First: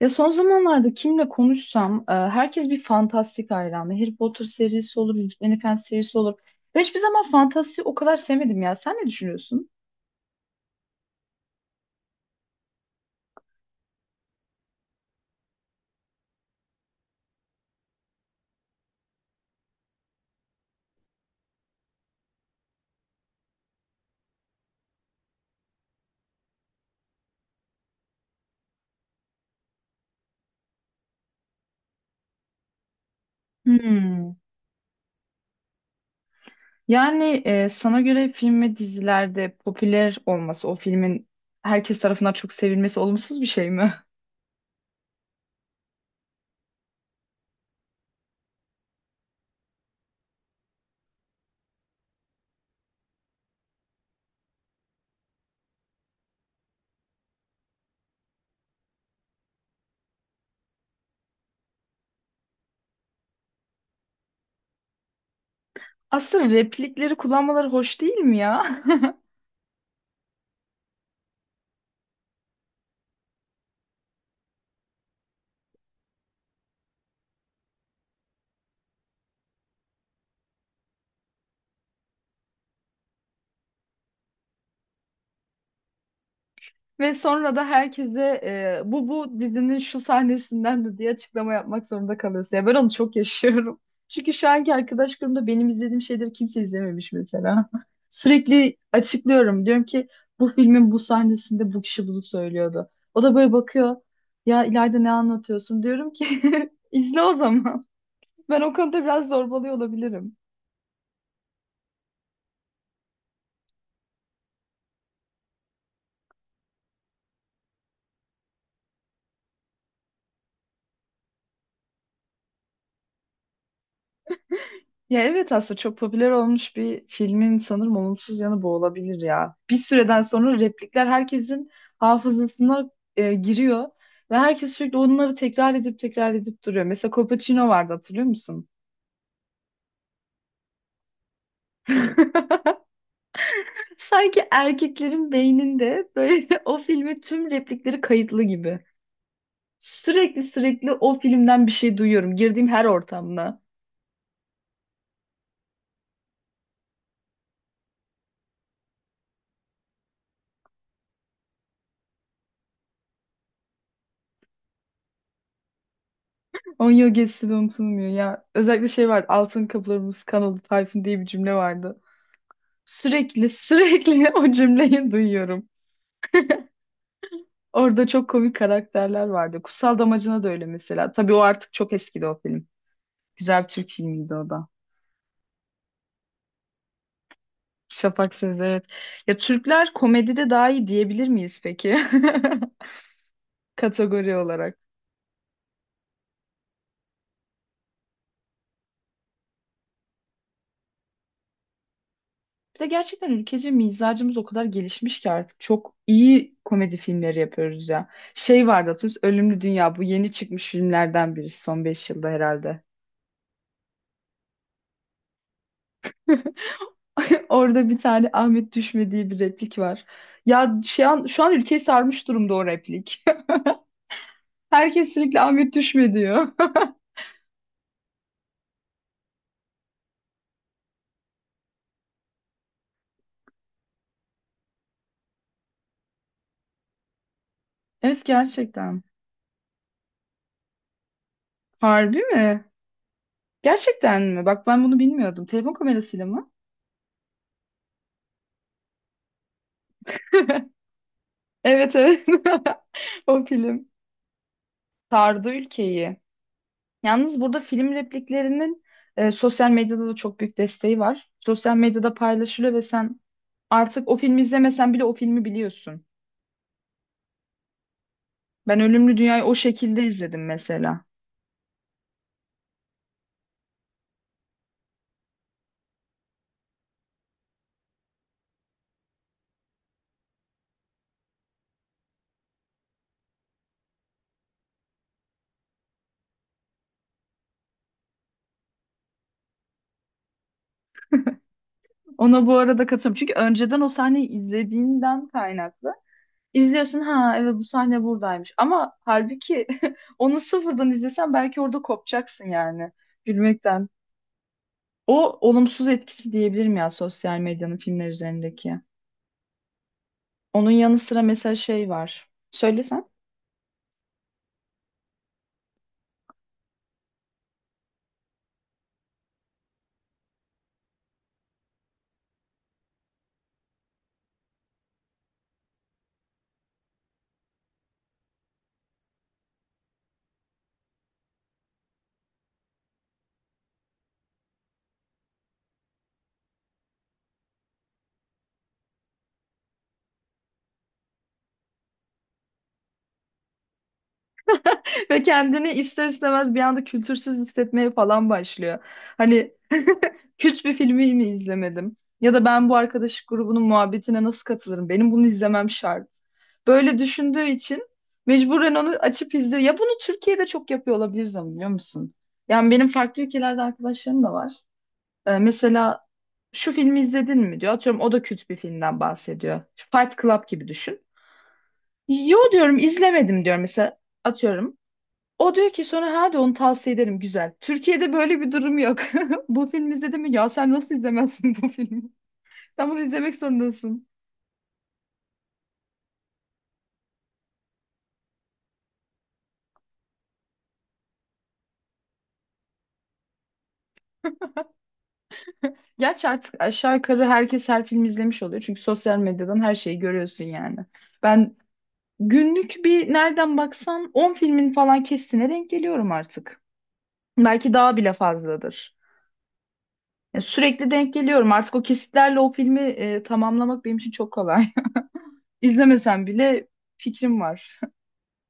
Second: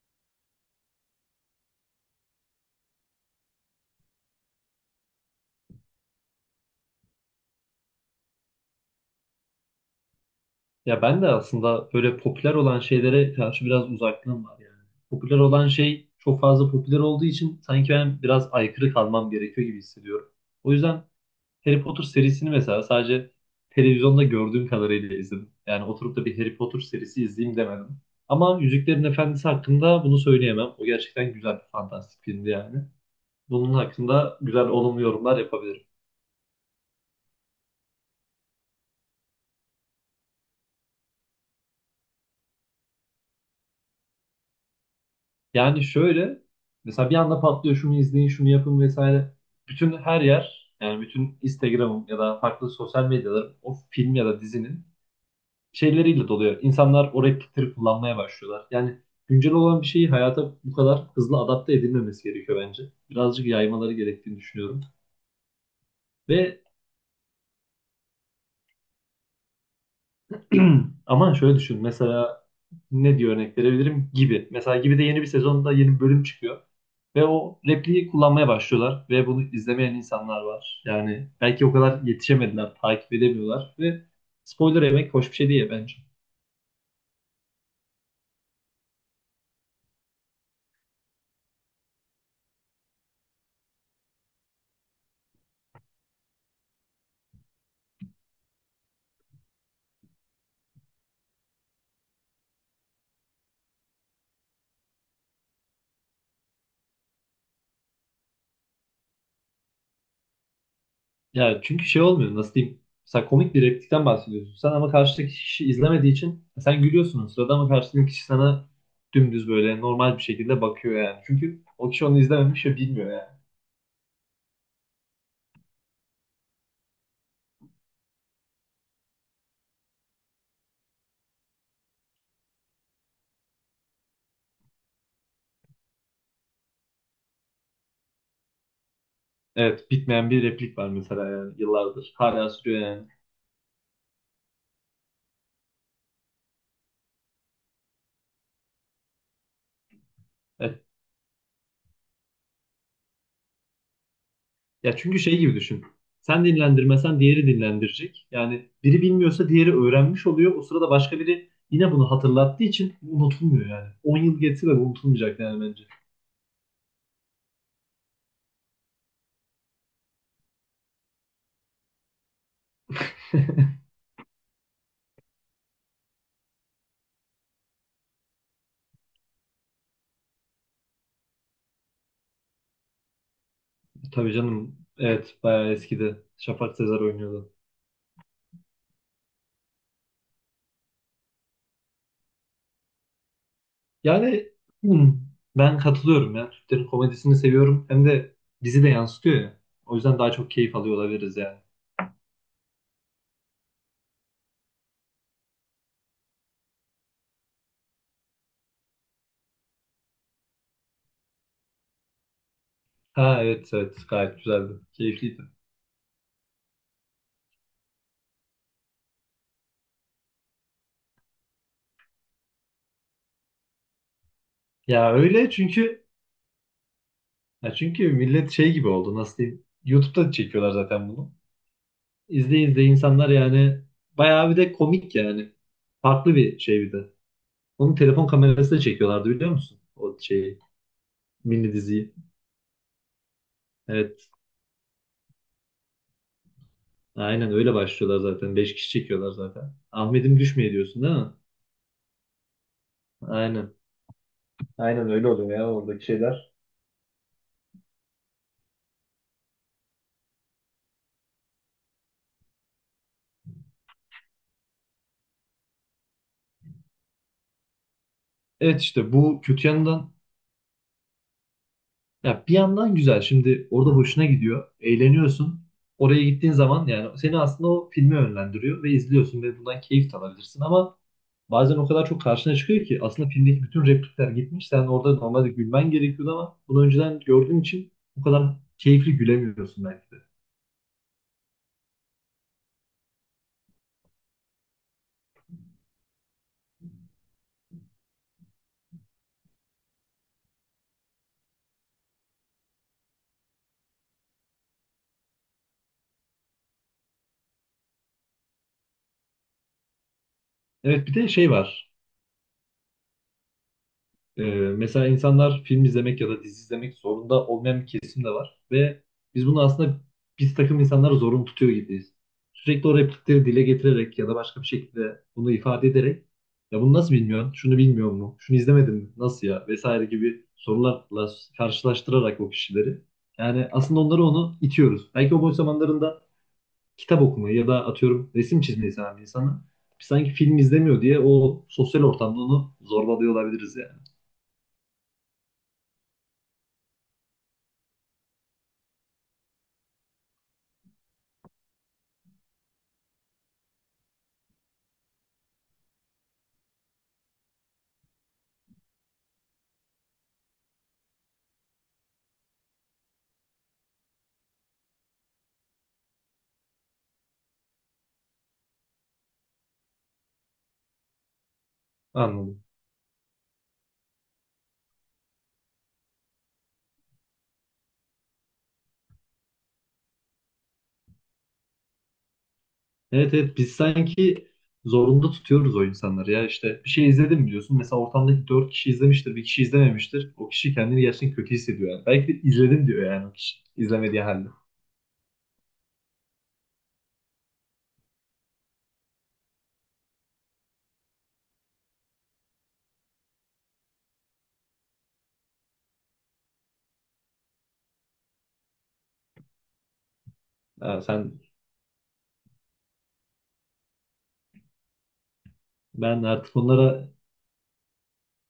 Ya son zamanlarda kimle konuşsam herkes bir fantastik hayranı. Harry Potter serisi olur, Yüzüklerin Efendisi serisi olur. Ben hiçbir zaman fantastiği o kadar sevmedim ya. Sen ne düşünüyorsun? Ya ben de aslında böyle popüler olan şeylere karşı biraz uzaklığım var yani. Popüler olan şey çok fazla popüler olduğu için sanki ben biraz aykırı kalmam gerekiyor gibi hissediyorum. O yüzden Harry Potter serisini mesela sadece televizyonda gördüğüm kadarıyla izledim. Yani oturup da bir Harry Potter serisi izleyeyim demedim. Ama Yüzüklerin Efendisi hakkında bunu söyleyemem. O gerçekten güzel, fantastik filmdi yani. Bunun Hmm. hakkında güzel olumlu yorumlar yapabilirim. Yani sana göre film ve dizilerde popüler olması, o filmin herkes tarafından çok sevilmesi olumsuz bir şey mi? Yani şöyle, mesela bir anda patlıyor, şunu izleyin, şunu yapın vesaire. Bütün her yer, yani bütün Instagram'ım ya da farklı sosyal medyalarım o film ya da dizinin şeyleriyle doluyor. İnsanlar o replikleri kullanmaya başlıyorlar. Yani güncel olan bir şeyi hayata bu kadar hızlı adapte edilmemesi gerekiyor bence. Birazcık yaymaları gerektiğini düşünüyorum. Aslında Ve replikleri kullanmaları hoş değil mi ya? Ama şöyle düşün. Mesela ne diye örnek verebilirim? Gibi. Mesela Gibi de yeni bir sezonda yeni bir bölüm çıkıyor. Ve o repliği kullanmaya başlıyorlar. Ve bunu izlemeyen insanlar var. Yani belki o kadar yetişemediler, takip edemiyorlar. Ve spoiler yemek hoş bir şey değil bence. Ve sonra da herkese bu dizinin şu sahnesinden de diye açıklama yapmak zorunda kalıyorsun. Ya ben onu çok yaşıyorum. Çünkü şu anki arkadaş grubunda benim izlediğim şeyleri kimse izlememiş mesela. Sürekli açıklıyorum. Diyorum ki bu filmin bu sahnesinde bu kişi bunu söylüyordu. O da böyle bakıyor. Ya İlayda ne anlatıyorsun? Diyorum ki izle o zaman. Ben o konuda biraz zorbalıyor olabilirim. Yani çünkü şey olmuyor, nasıl diyeyim? Mesela komik bir replikten bahsediyorsun. Sen, ama karşıdaki kişi izlemediği için sen gülüyorsun o sırada, ama karşıdaki kişi sana dümdüz böyle normal bir şekilde bakıyor yani. Çünkü o kişi onu izlememiş ve bilmiyor yani. Ya evet aslında çok popüler olmuş bir filmin sanırım olumsuz yanı bu olabilir ya. Bir süreden sonra replikler herkesin hafızasına giriyor ve herkes sürekli onları tekrar edip tekrar edip duruyor. Mesela Copacino vardı hatırlıyor musun? Evet, bitmeyen bir replik var mesela yani, yıllardır. Hala sürüyor yani. Sanki erkeklerin beyninde böyle o filmi tüm replikleri kayıtlı gibi. Sürekli Evet. sürekli o filmden bir şey duyuyorum. Girdiğim her ortamda. Ya, çünkü şey gibi düşün. Sen dinlendirmesen diğeri dinlendirecek. Yani biri bilmiyorsa diğeri öğrenmiş oluyor. O sırada başka biri yine bunu hatırlattığı için unutulmuyor yani. 10 yıl geçse de bu unutulmayacak yani bence. 10 yıl geçse de unutulmuyor ya. Özellikle şey var. Altın kapılarımız kan oldu Tayfun diye bir cümle vardı. Sürekli sürekli o cümleyi duyuyorum. Orada çok komik karakterler vardı. Kutsal Damacana da öyle mesela. Tabii o artık çok eskidi o film. Güzel bir Türk Tabii filmiydi o da. canım. Evet, bayağı eskidi. Şafak Sezer oynuyordu. Şafak Sezer evet. Ya Türkler komedide daha iyi diyebilir miyiz peki? Kategori Yani, olarak. hmm, ben katılıyorum ya. Türklerin komedisini seviyorum. Hem de bizi de yansıtıyor ya. O yüzden daha çok keyif alıyor olabiliriz yani. Bir de gerçekten ülkece mizacımız o kadar gelişmiş ki artık çok iyi komedi filmleri yapıyoruz ya. Şey vardı hatırlıyor musun? Ölümlü Dünya bu yeni çıkmış filmlerden biri son 5 yılda herhalde. Ha, evet, evet, gayet güzeldi. Keyifliydi. Orada bir tane Ahmet düşme diye bir replik var. Ya şu an, şu an ülkeyi sarmış durumda o replik. Herkes Ya sürekli öyle Ahmet çünkü düşme diyor. ya çünkü millet şey gibi oldu, nasıl diyeyim. YouTube'da çekiyorlar zaten bunu. İzleye izleye insanlar yani bayağı bir de komik yani. Farklı bir şey bir de. Onu Evet telefon kamerasıyla gerçekten. çekiyorlardı, biliyor musun? O şeyi, mini diziyi. Harbi mi? Gerçekten Evet, mi? Bak ben bunu bilmiyordum. Telefon kamerasıyla mı? aynen öyle başlıyorlar zaten. Beş kişi çekiyorlar zaten. Ahmet'im düşmeye diyorsun değil mi? Evet, evet. O Aynen. film. Aynen öyle oluyor Sardı ya, oradaki ülkeyi. şeyler. Yalnız burada film repliklerinin sosyal medyada da çok büyük desteği var. Sosyal medyada paylaşılıyor ve sen artık o filmi izlemesen bile o filmi biliyorsun. Ben Evet, işte Ölümlü bu Dünya'yı o kötü şekilde yanından. izledim mesela. Ya bir yandan güzel. Şimdi orada hoşuna gidiyor. Eğleniyorsun. Oraya gittiğin zaman yani seni aslında o filme yönlendiriyor ve izliyorsun ve bundan keyif de alabilirsin, ama bazen o kadar çok karşına çıkıyor ki aslında filmdeki bütün replikler gitmiş. Sen orada normalde gülmen gerekiyordu ama bunu önceden gördüğün için o kadar keyifli gülemiyorsun belki de. Ona bu arada katılıyorum. Çünkü önceden o sahneyi izlediğinden kaynaklı. İzliyorsun ha evet bu sahne buradaymış. Ama halbuki onu sıfırdan izlesen belki orada kopacaksın yani gülmekten. O olumsuz etkisi diyebilirim ya sosyal medyanın filmler üzerindeki. Onun yanı Evet, bir sıra de şey mesela şey var. var. Söylesen. Ee, mesela insanlar film izlemek ya da dizi izlemek zorunda olmayan bir kesim de var. Ve biz bunu aslında biz takım insanları zorunlu tutuyor gibiyiz. Sürekli o replikleri dile getirerek ya da başka bir şekilde bunu ifade ederek, ya bunu nasıl bilmiyorsun, şunu bilmiyor mu, şunu izlemedin mi, nasıl ya vesaire gibi sorularla karşılaştırarak o kişileri. Yani aslında onu itiyoruz. Belki o boş zamanlarında kitap okumayı ya da atıyorum resim çizmeyi seven bir insanı sanki film izlemiyor diye o sosyal ortamda onu zorbalıyor olabiliriz yani. Ve kendini ister istemez bir anda kültürsüz hissetmeye falan başlıyor. Hani Kürt bir filmi mi izlemedim? Ya da ben bu arkadaş grubunun muhabbetine nasıl katılırım? Benim bunu izlemem şart. Böyle düşündüğü için mecburen onu açıp izliyor. Ya bunu Türkiye'de çok yapıyor olabiliriz ama biliyor musun? Yani benim farklı ülkelerde arkadaşlarım da var. Mesela şu filmi izledin mi diyor. Atıyorum o da Kürt bir filmden bahsediyor. Fight Club gibi düşün. Yo Anladım. diyorum izlemedim diyorum mesela atıyorum. O diyor ki sonra hadi onu tavsiye ederim güzel. Türkiye'de böyle bir durum yok. Bu film izledin mi? Ya sen nasıl izlemezsin bu filmi? Sen bunu izlemek Evet, evet, biz zorundasın. sanki zorunda tutuyoruz o insanları, ya işte bir şey izledim mi diyorsun, mesela ortamdaki dört kişi izlemiştir, bir kişi izlememiştir, o kişi kendini gerçekten kötü hissediyor yani, belki de izledim diyor yani o kişi izlemediği halde. Gerçi artık aşağı yukarı herkes her film izlemiş oluyor. Çünkü sosyal medyadan her şeyi görüyorsun yani. Ben günlük bir nereden baksan 10 filmin falan kesitine denk geliyorum artık. Belki daha bile fazladır. Ya sürekli Ya denk sen geliyorum. Artık o kesitlerle o filmi tamamlamak benim için çok kolay. Ben İzlemesem artık bile bunlara fikrim var.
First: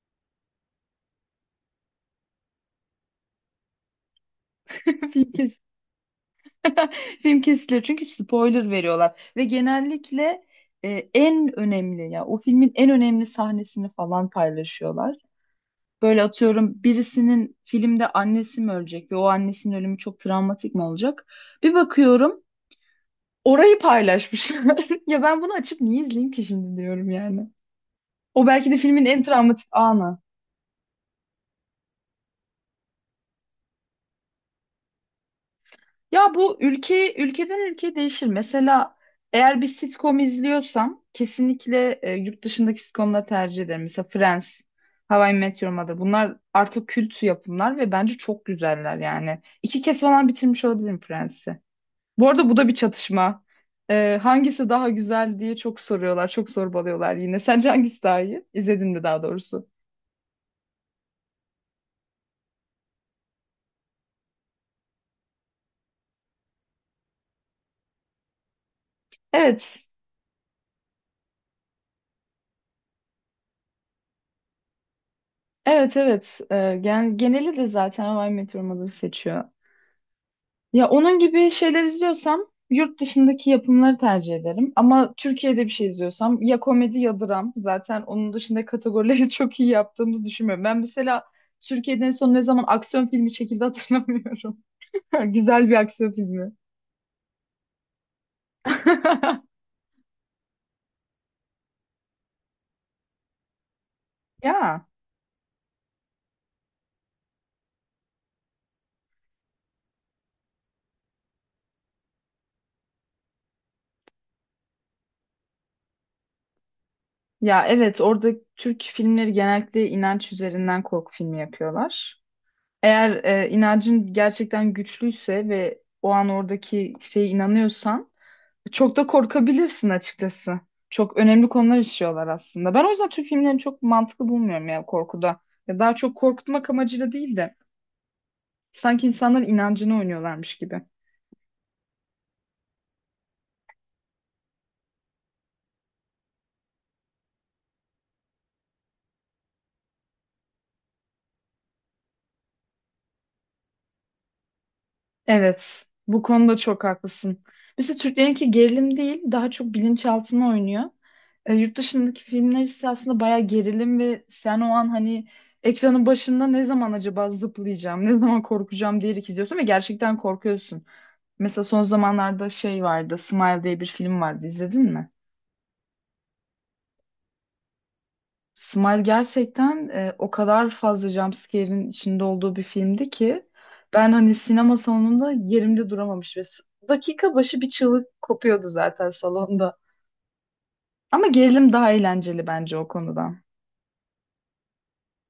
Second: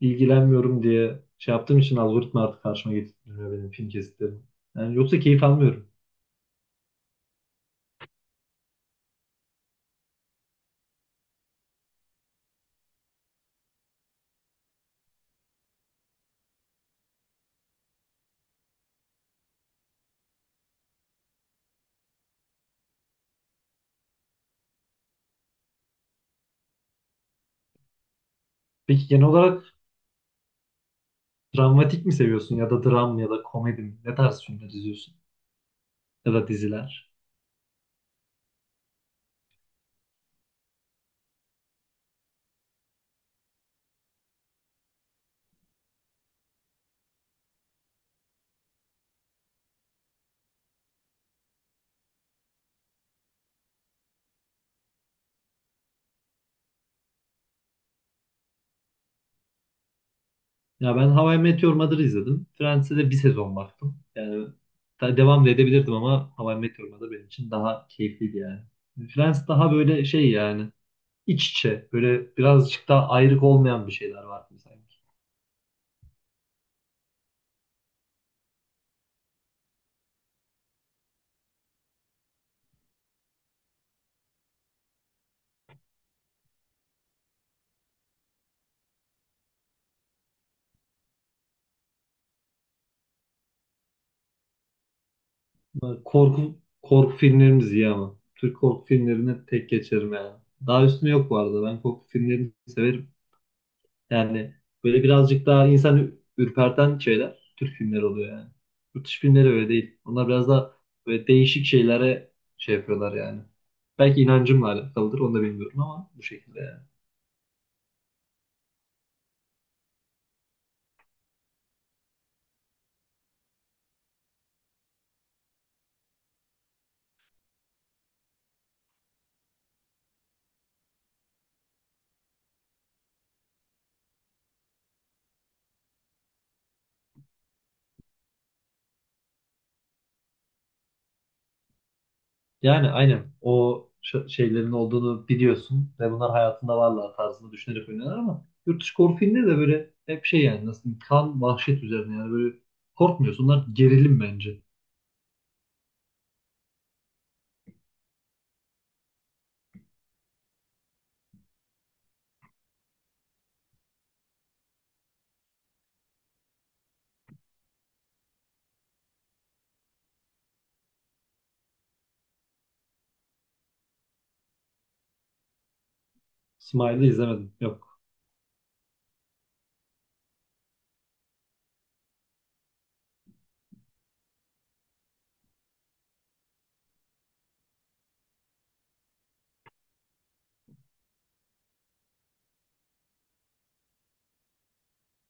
ilgilenmiyorum diye şey yaptığım için algoritma artık karşıma getirmiyor benim film kesitlerim, yani yoksa Film, keyif kes almıyorum. film kesiliyor çünkü spoiler veriyorlar ve genellikle en önemli ya o filmin en önemli sahnesini falan paylaşıyorlar. Böyle atıyorum birisinin filmde annesi mi ölecek ve o annesinin ölümü çok travmatik mi olacak? Bir bakıyorum orayı paylaşmışlar. Ya ben bunu açıp niye izleyeyim ki şimdi diyorum yani. O belki de filmin Peki, genel en travmatik olarak anı. dramatik mi seviyorsun, ya da dram ya da komedi mi, ne tarz filmler izliyorsun ya Ya da bu diziler? ülke ülkeden ülkeye değişir. Mesela eğer bir sitcom izliyorsam kesinlikle yurt dışındaki sitcomları tercih ederim. Mesela Friends, How I Met Your Mother. Bunlar artık kült yapımlar ve bence çok güzeller yani. 2 kez falan bitirmiş olabilirim Friends'i. Bu arada bu da bir çatışma. E, hangisi daha güzel diye çok soruyorlar, çok sorbalıyorlar yine. Sence hangisi daha iyi? İzledin mi daha doğrusu? Ya, ben How I Met Your Mother'ı izledim. Friends'e de bir sezon baktım. Yani devam da edebilirdim ama How I Met Your Mother benim için daha keyifliydi yani. Friends daha Evet, böyle şey yani, iç içe böyle birazcık daha ayrık olmayan bir şeyler var sanki. evet, evet. E, gen geneli de zaten How I Met Your Mother'ı seçiyor. Ya onun gibi şeyler izliyorsam yurt dışındaki yapımları tercih ederim. Ama Türkiye'de bir şey izliyorsam ya komedi ya dram. Zaten onun dışında kategorileri çok iyi yaptığımızı düşünmüyorum. Ben mesela Türkiye'den en son ne zaman aksiyon filmi çekildi hatırlamıyorum. Güzel bir Böyle aksiyon filmi. Korku filmlerimiz iyi ama. Türk korku filmlerini tek geçerim yani. Daha üstüne yok bu arada. Ben korku filmlerini severim. Yani Ya. böyle birazcık daha insan ürperten şeyler Türk filmleri oluyor yani. Yurt dışı filmleri öyle değil. Onlar biraz daha böyle değişik şeylere şey yapıyorlar yani. Belki inancımla alakalıdır, onu da bilmiyorum ama bu şekilde yani. Ya evet orada Türk filmleri genellikle inanç üzerinden korku filmi yapıyorlar. Eğer inancın gerçekten güçlüyse ve o an oradaki şeye inanıyorsan çok da korkabilirsin açıkçası. Çok önemli konular işliyorlar aslında. Ben o yüzden Türk filmlerini çok mantıklı bulmuyorum ya korkuda. Ya daha çok korkutmak amacıyla değil de sanki insanların inancını oynuyorlarmış gibi. Yani aynen o şeylerin olduğunu biliyorsun ve bunlar hayatında varlar tarzında düşünerek oynuyorlar, ama yurt dışı korku filmleri de böyle hep şey yani, nasıl diyeyim, kan vahşet üzerine yani, böyle korkmuyorsun. Onlar gerilim bence. Evet, bu konuda çok haklısın. Mesela Türklerinki gerilim değil, daha çok bilinçaltına oynuyor. Yurt dışındaki filmler ise aslında bayağı gerilim ve sen o an hani ekranın başında ne zaman acaba zıplayacağım, ne zaman korkacağım diyerek izliyorsun ve gerçekten korkuyorsun. Mesela son zamanlarda şey vardı, Smile diye bir film vardı, izledin mi? Smile'ı izlemedim. Smile gerçekten o kadar fazla jumpscare'in içinde olduğu bir filmdi ki ben hani sinema salonunda yerimde duramamış dakika başı bir çığlık kopuyordu zaten salonda. Ama gerilim daha eğlenceli bence o konudan.